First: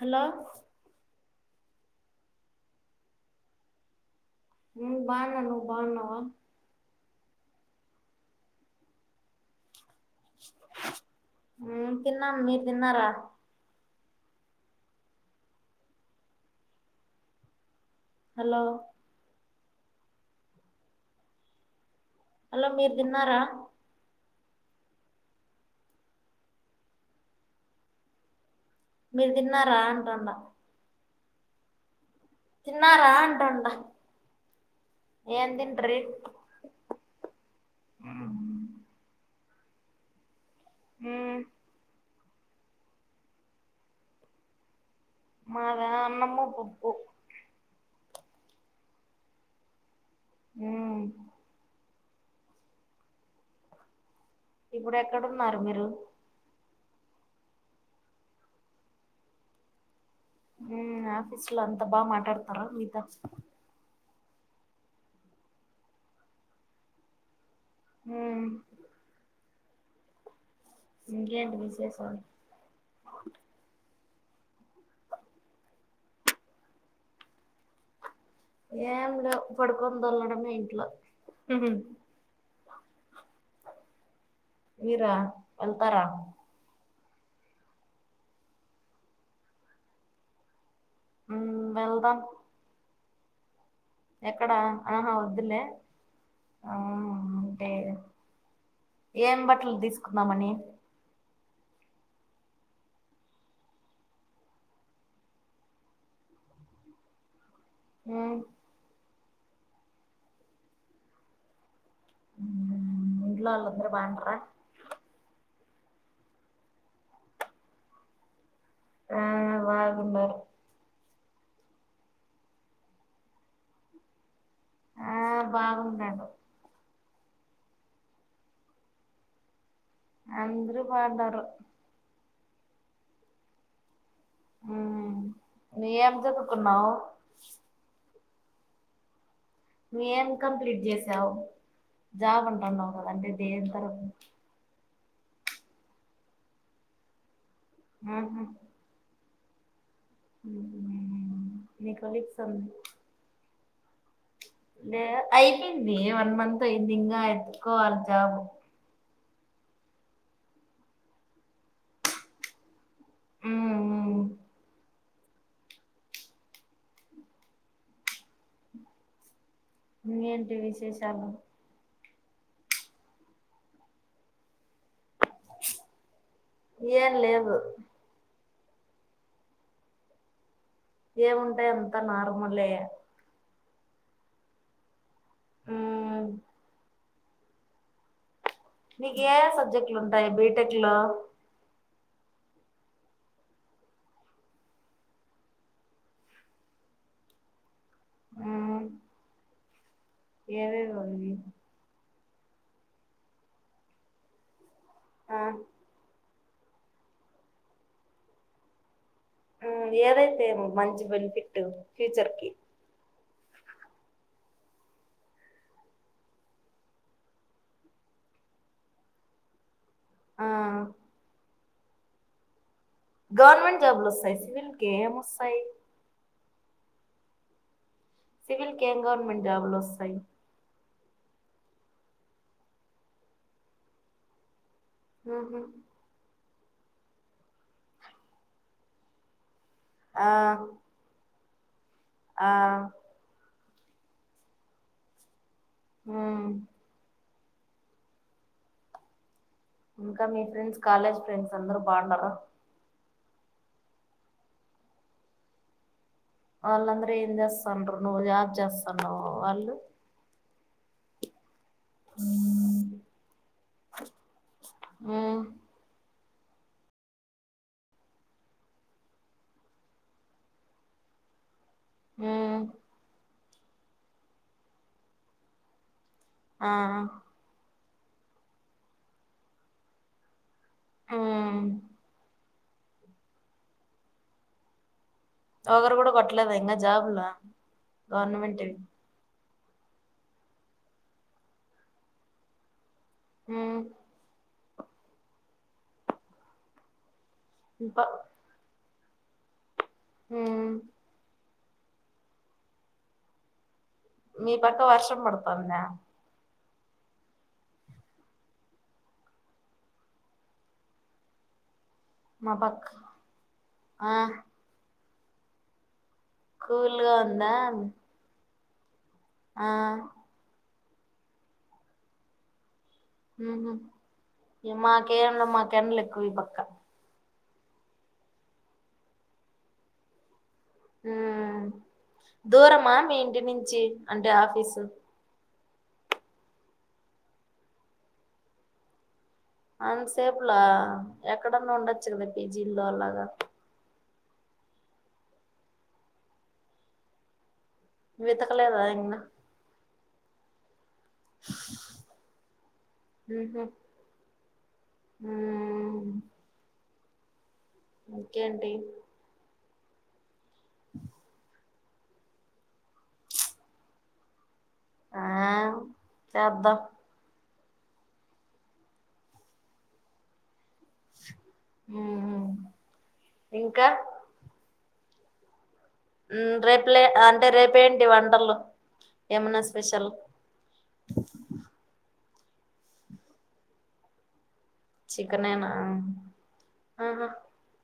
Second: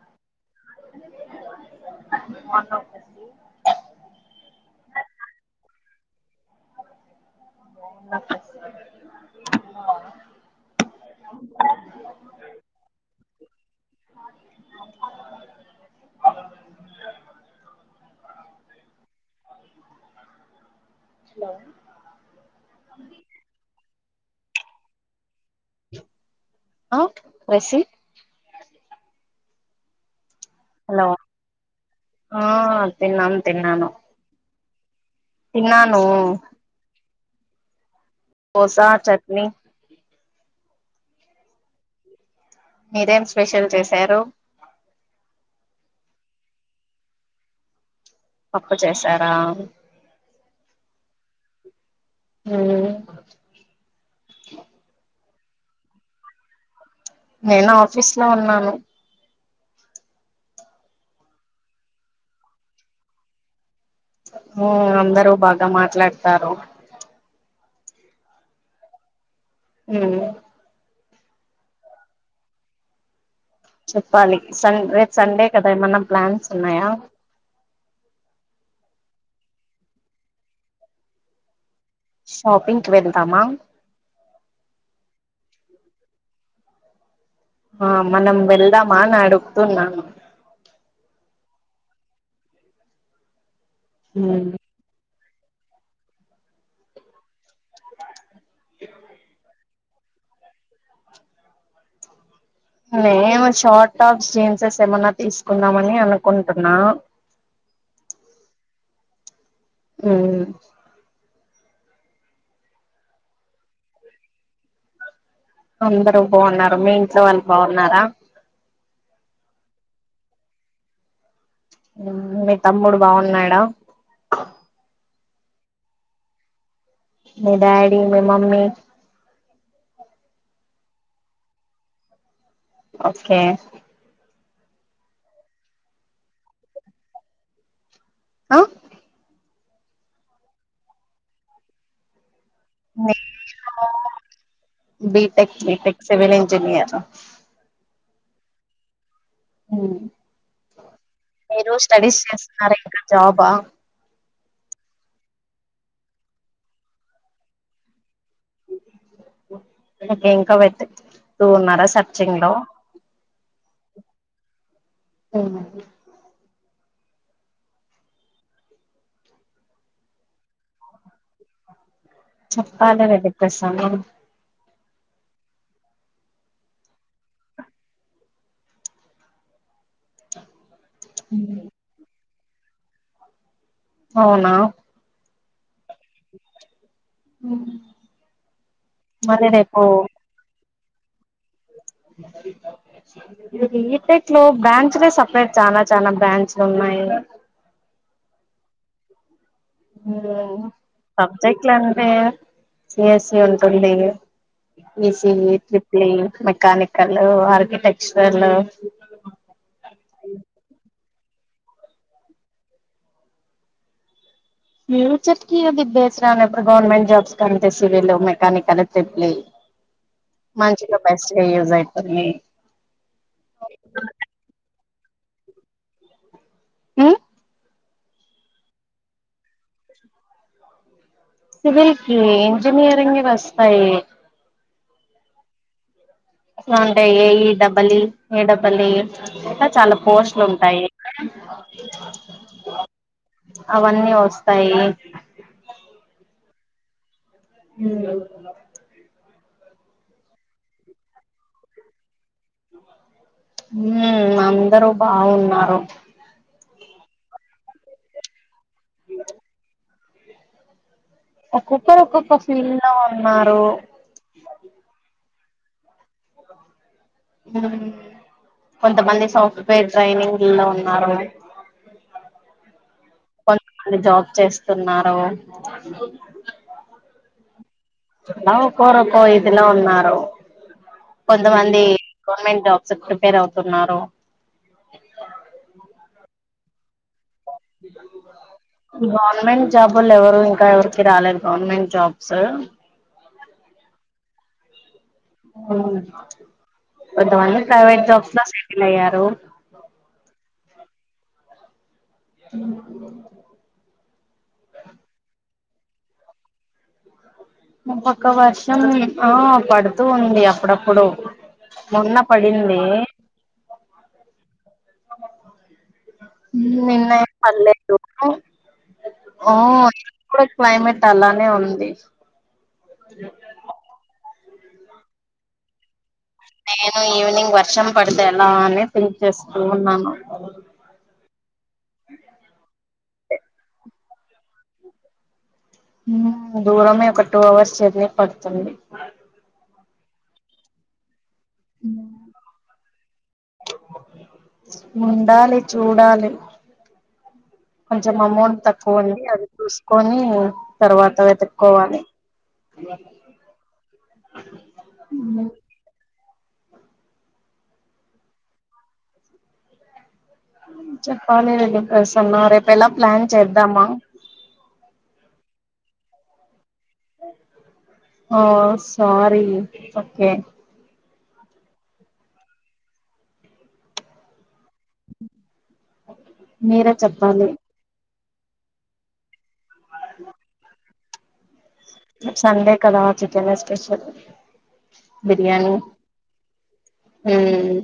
Hello బాగున్నావ [unintelligible] నేన్ బాన్నా నువ్వు బాగున్నావా [unintelligible] నేన్ తిన్నాన్ మీరు తిన్నారా హలో బాగున్నా హలో మీరు తిన్నారా రసి మీరు తిన్నరా అంటాండ హలో ఆ తిన్నారా తిన్నాను అంటుండా తిన్నాను ఏం తింట్రి తిన్నాను దోసా చట్నీ మ్మ్ మీరేం స్పెషల్ చేశారు మాద అన్నము పప్పు పప్పు చేశారా మ్మ్ నువ్వేమ్ కూర ఇప్పుడు ఎక్కడున్నారు మీరు నేను ఆఫీస్ లో ఉన్నాను హ్మ్ ఆఫీస్ లో అంత బా మాటాడతారా మీతో హ్మ్ అందరుూ బాగా మాట్లాడతారు హ్మ్ హ్మ్ ఇకేంటి విశేషాలు చెప్పాలి సరే రేపు సండే కదా ఏమన్నా ప్లాన్స్ ఉన్నాయా ఏం లేవు పడుకొని దోల్లడమే ఇంట్లో షాపింగ్ కి వెళ్ళు మీరా వెళ్తారా ఆ మనం వెళ్దామా అని అడుగుతున్నాను హ్మ్ వెల్దం మ్మ్ ఎక్కడ ఆహా వద్దులే ఆ అంటే ఏం బట్టలు తీసుకుందామని నేను షార్ట్ టాప్ జీన్సెస్ ఏమన్నా తీసుకుందామని అనుకుంటున్నా హ్మ్ మ్మ్ మ్మ్ ఇంట్లో వాళ్ళందరూ బాగున్నారా అందరూ బాగున్నారు మీ ఇంట్లో వాళ్ళు బాగున్నారా ఆ బాగుంనారు హ్మ్ మీ తమ్ముడు బాగున్నాడా ఆ బాగుంనాడు మీ డాడీ మీ మమ్మీ అందరు బాగున్నారు ఓకే ఏం చదువుకున్నావ్ ఆ నువ్వేం కంప్లీట్ చేసావు జాబ్ అం న్నావు కదా అంటే దేం తరూప్ బీటెక్ బీటెక్ సివల్ ఇంజనియర్ ఆహా ఉమ్. మీరు నీ స్టడీస్ కొలీగ్స్ అన్ చేస్తున్నారా ఇంకా జాబా లే అయిపోంది వన్ మంత్ అయిందింగా ఏతుకోవాలి జాబ్ ఇంకా వెట్ టూ ఉన్నారా సచింగ్లో ఉమ్, ఉమ్. అవును అండి ఇంకేంటి విశేషాలు చెప్పాలి అది ప్రసంగం ఏం లేదు ఏముంటాయి అంతా నార్మలే అవునా మ్మ్ హ్మ్ నీకు ఏ ఏ సబ్జెక్టులు ఉంటాయి బీటెక్ లో [inaudible] బిటెక్ లో బ్రాంచలే సపరేట్ చాలా చాల బ్రాంచలు ఉన్నాయి [inaudible] మ్మ్ ఏవేవి ఉన్నయి సబ్జెక్ట్లా ఏముంటాయి సిఎస్ఈ ఉంటుంది ఆ ఇసియి ట్రిప్లీ మెకానికల్ ఆర్కిటెక్చరల్ ఏదైతే ఏం మంచి బనిఫిట్ ఫ్యూచర్ కి ఫ్యూచర్ కి అది బసి రానప్పుడు గవర్నమెంట్ జాబ్స్ కంటే సివిల్ మెకానిక్ల్ టప్లే ఆ మంచిగా బెస్ట్గా యూస్ అయితుంది గవర్నమెంట్ జాబ్లు వస్తాయి సివిల్ కి ఏం వస్తాయి సివిల్ కి ఏం గవర్నమెంట్ జాబ్ లు వస్తాయి సివిల్ కి ఇంజినయరింగ్ వస్తాయి హ టే ఏఈ డబలి ఏ డబల్ చాలా ఆ పోస్ట్లు ఉంటాయి ఆ అవన్నీ వస్తాయి ఆ హ ఇంకా మీ ఫ్రెండ్స్ కాలేజ్ ఫ్రెండ్స్ అందరు బాగున్నార హ అందరూ బాగున్నారు వాళ్ళందరూ ఏం చేస్తండరూ నువ్వు జాజ్ చేస్తానువ్వు వాళ్ళు ఒక్కొక్కరు ఒక్కొక్క ఫీల్డ్ మ్మ్ లో ఉన్నారు కొంతమంది సాఫ్ట్వేర్ ట్రైనింగ్ లో ఉన్నారు హ జాబ్ చేస్తున్నారు ఆ అలా ఒకరు ఒక ఇదిలో ఉన్నారు ఉమ్ కొంతమంది గవర్నమెంట్ జాబ్స్ ప్రిపేర్ అవుతున్నారు ఒకరు కూడా కొట్టలేదు ఇంకా జాబ్లా గవర్నమెంట్వి గవర్నమెంట్ జాబులు ఎవరు ఇంకా ఎవరికి రాలేదు గవర్నమెంట్ జాబ్స్ హ కొంతమంది మీ ప ప్రైవేట్ జాబ్స్లా సెటిల్ అయ్యారు హ అ మీ పక్క వర్షం పడతాందా మా పక్క వర్షం ఆ పడుతూ ఉంది అప్పుడప్పుడు మొన్న మా పడింది పక్క ఆ నిన్న కూల్గా ఉందా పడలేదు ఆ ఆఓ అ క్లైమేట్ అలానే ఉంది మా కేరలో మాకు ఎండలు నేను ఈవినింగ్ వర్షం పడితే ఎలా అని థింక్ చేస్తూ ఉన్నాను ఉ దూరమా మీ ఇంటి నుంచి అంటే ఆఫీసు దూరమే ఒక టూ అవర్స్ జర్నీ పడుతుంది అన్సేపులా ఎక్కడన్నా ఉండొచ్చు కదా పీజీల్లో అలాగా ఉండాలి చూడాలి కొంచెం అమౌంట్ వెతకలేదా తక్కువ ఇంగా ఉంది అది చూసుకొని తర్వాత వెతుక్కోవాలి హ ఇంకేంటి చెప్పాలి రెడ్డి ప్రసన్న రేపు ఎలా ప్లాన్ చేద్దామా ఆ చేద్దాం ఆఓ సారీ ఓకే హ ఇంకా మీరే రేపులే అంటే చెప్పాలి రేపేంటి వంటలు ఏమన్నా స్పెషల్ సండే కద చికెన్ నే స్పెషల్ చికెనేనా బిర్యానీ. ఆహా హమ్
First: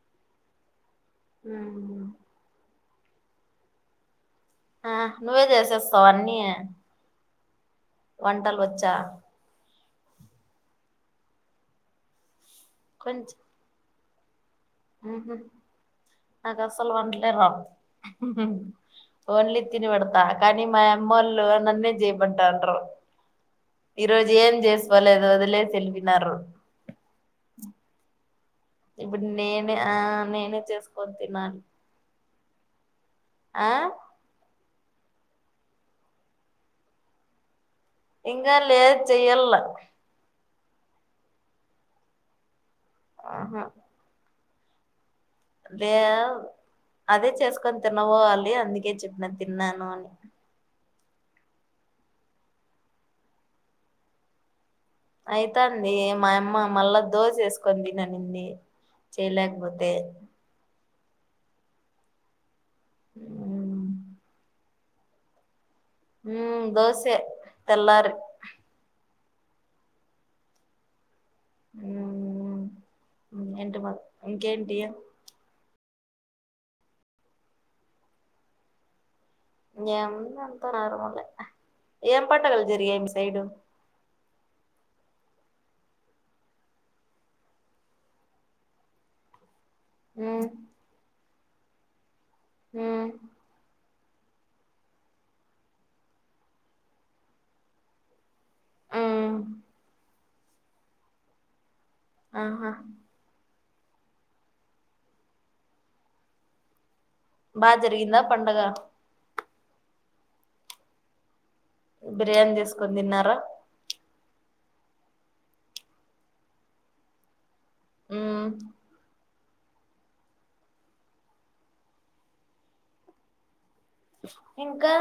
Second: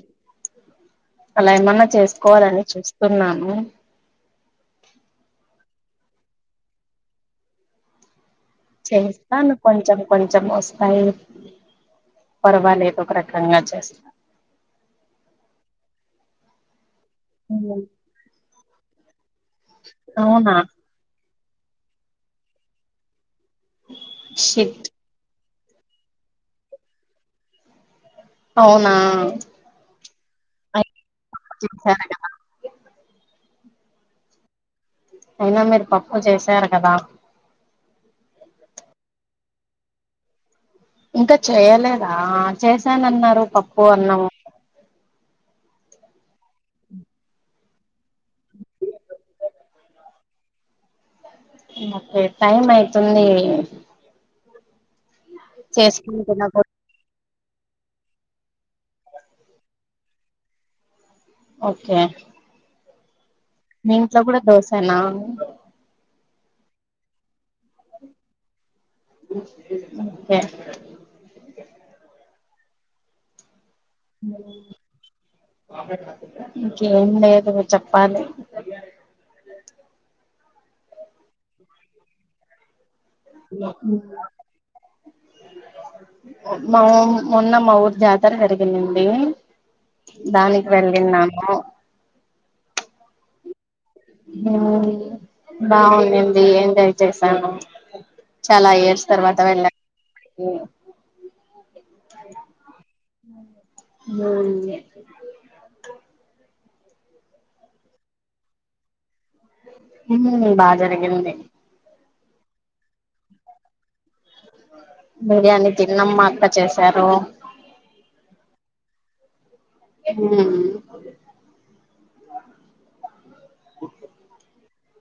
అలా ఏమన్నా ఉమ్. చేసుకోవాలని చూస్తున్నాను ఆ నువ్వే చేసేస్తావ అన్నీ వంటలు వచ్చా చేస్తాను కొంచెం కొంచెం వస్తాయి పర్వాలేదు ఏదో ఒక రకంగా చేస్తా ఉహూ. నాకాసలు వంటలే రావు ఓన్లీ తిని పెడతా అవునా కానీ మా అమ్మ వాళ్ళు నన్నే చెయ్యమంటారు ఈరోోజు ఏం షిట్ చేసుకోాలిదో వదిలేసి ఏ లిపినారు అవునా ఇప్పుడు నేనే ఆ నేనే అయినా చేసుకొని తిినాలీ చేశారు కదా ఆహ్ అయినా మీరు పప్పు చేశారు కదా ఇంక లేదు చెయలే ఇంకా చేయలేదా చేశాన అన్నారు పప్పు అన్నము లే అవు అదే చేసుకొని తినబోవాలి అందుకే చెప్పిన తిన్నాను అని ఓకే టైమ్ అయితుంది అయింది చేసుకుని మా అమ్మ తినకూడదు మళ్ళా దోస వేసుకొని తినండి చేయలేకపోతే ఓకే అ మీ ఇంట్లో కూడా దోస్నా ఉమ్ దోశె తెల్లారీ ఎహ్ హమ్. ఇంకేంటి ఇంకేం లేదు చెప్పాలి ఏ అంత న ర్మల ఏం పండగలు జరిగాయి మి సైడ్ మా మొన్న మా ఊరు జాతర జరిగిందండి మ్మ్ దానికి వెళ్లి నము ఉమ్ బాగుందడి ఎంజాయ్ చేసాను చాలా ఇయర్స్ మ్మ్ తర్వాత వెళ్ళ ఆహా మ [inaudible] బ జరిగిందా పండగ బా జరిగింది బిర్యానీ చే సుకొని తిన్నారా బిర్యానీ తిన్నాం మా అక్క చేసారు ఉమ్ ఆ [inaudible] ఇంకా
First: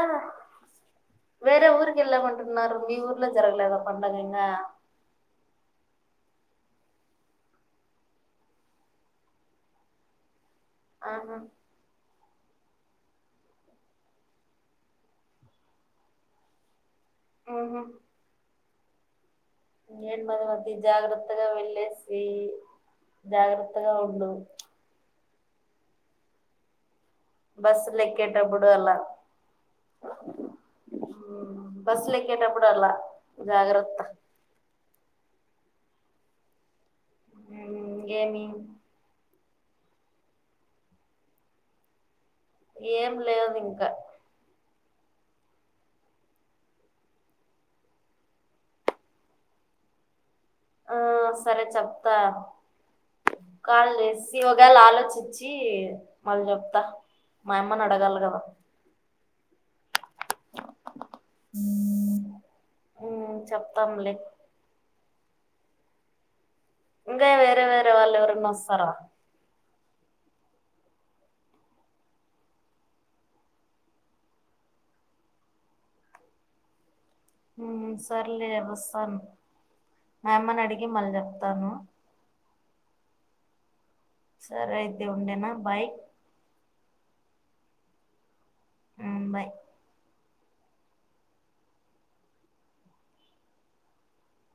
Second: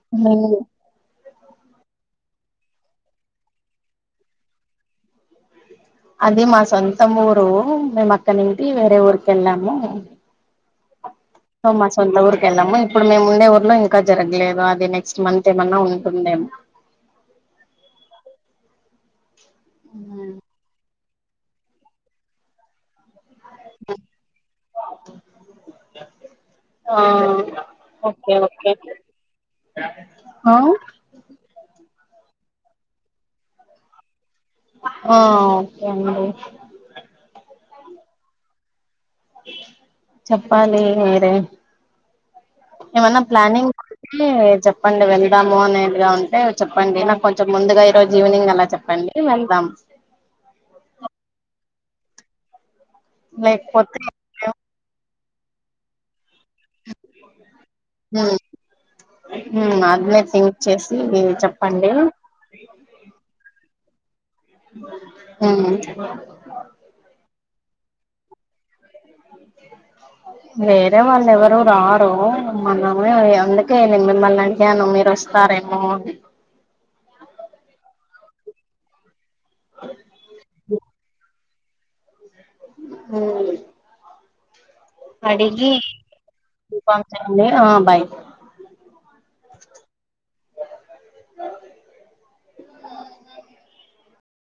వరే ఊరుకి ఎలా మంటున్నారు మీ ఊర్లా జరగలే ఏదో పండగ అది మా సొంత ఊరు మేము అక్కనంటి వేరే ఊరిక వెళ్ళాము ఆహా హమ్మ సొంత ఉఊరు ె వెళ్ళాము ఇప్పుడు మేము ఉండే ఊర్లో ఇంకా జరగలేదు అది నెక్స్ట్ మంత్ ఏమన్నా ఉంటుందేమో ఏన్ మద మధ జాగ్రత్తగా వెళ్ళసీ జాగ్రత్తగా ఉండు ఆహ్ బస్సులు ఓకే ఎక్కేటప్పుడు ఓకే అలా ఆహ్ బస్సులెక్కేటప్పుడు అట్లా జాగ్రత్త. ఆఁ ఆ ఓకే అండి. మ్మ్ ఇంగేమి చెప్పాలి మీరే ఏం ఏమన్నా లేదు ప్లనింగ్ ఇంకా ఉంటే చెప్ చెప్పండి వెళ్దాము అనేదిగా ఉంటే చెప్పండి నాకు కొంచెం ముందుగా ఈ రోజు ఈవినింగ్ అన్న చెప్పండి వెళ్దాం. ఆ సరే చెప్తా కాల్ లేకపోతే చేసి ఒకవేళ ఆలోచిచి చ్చి మళ్ళ్ చెప్త మా అమ్మన్ అడగాలి కదా. మ్మ్ ఆడ్నే థింక్ చేసి చెప్పండీ చెప్తంలే మ్మ్ ఇంగా వేరే వేరే వాళ్ళ ఎవరున్నొస్తరా? అ వేరే వాళ్ళు ఎవరూ రారూ, మనమే అందుకే నేను మిమ్మల్ని అడిగాను మీరు వస్తారే మో అని మ్ఁ సర్లే వస్తాను మా అమ్మని అడి గి మళ్ళ్ చెప్తానూ. హ్మ్ఁ సరే అయితే ఉండేనా బై ఆ సరే నేనా బాయ్ మ్ బాయ్. య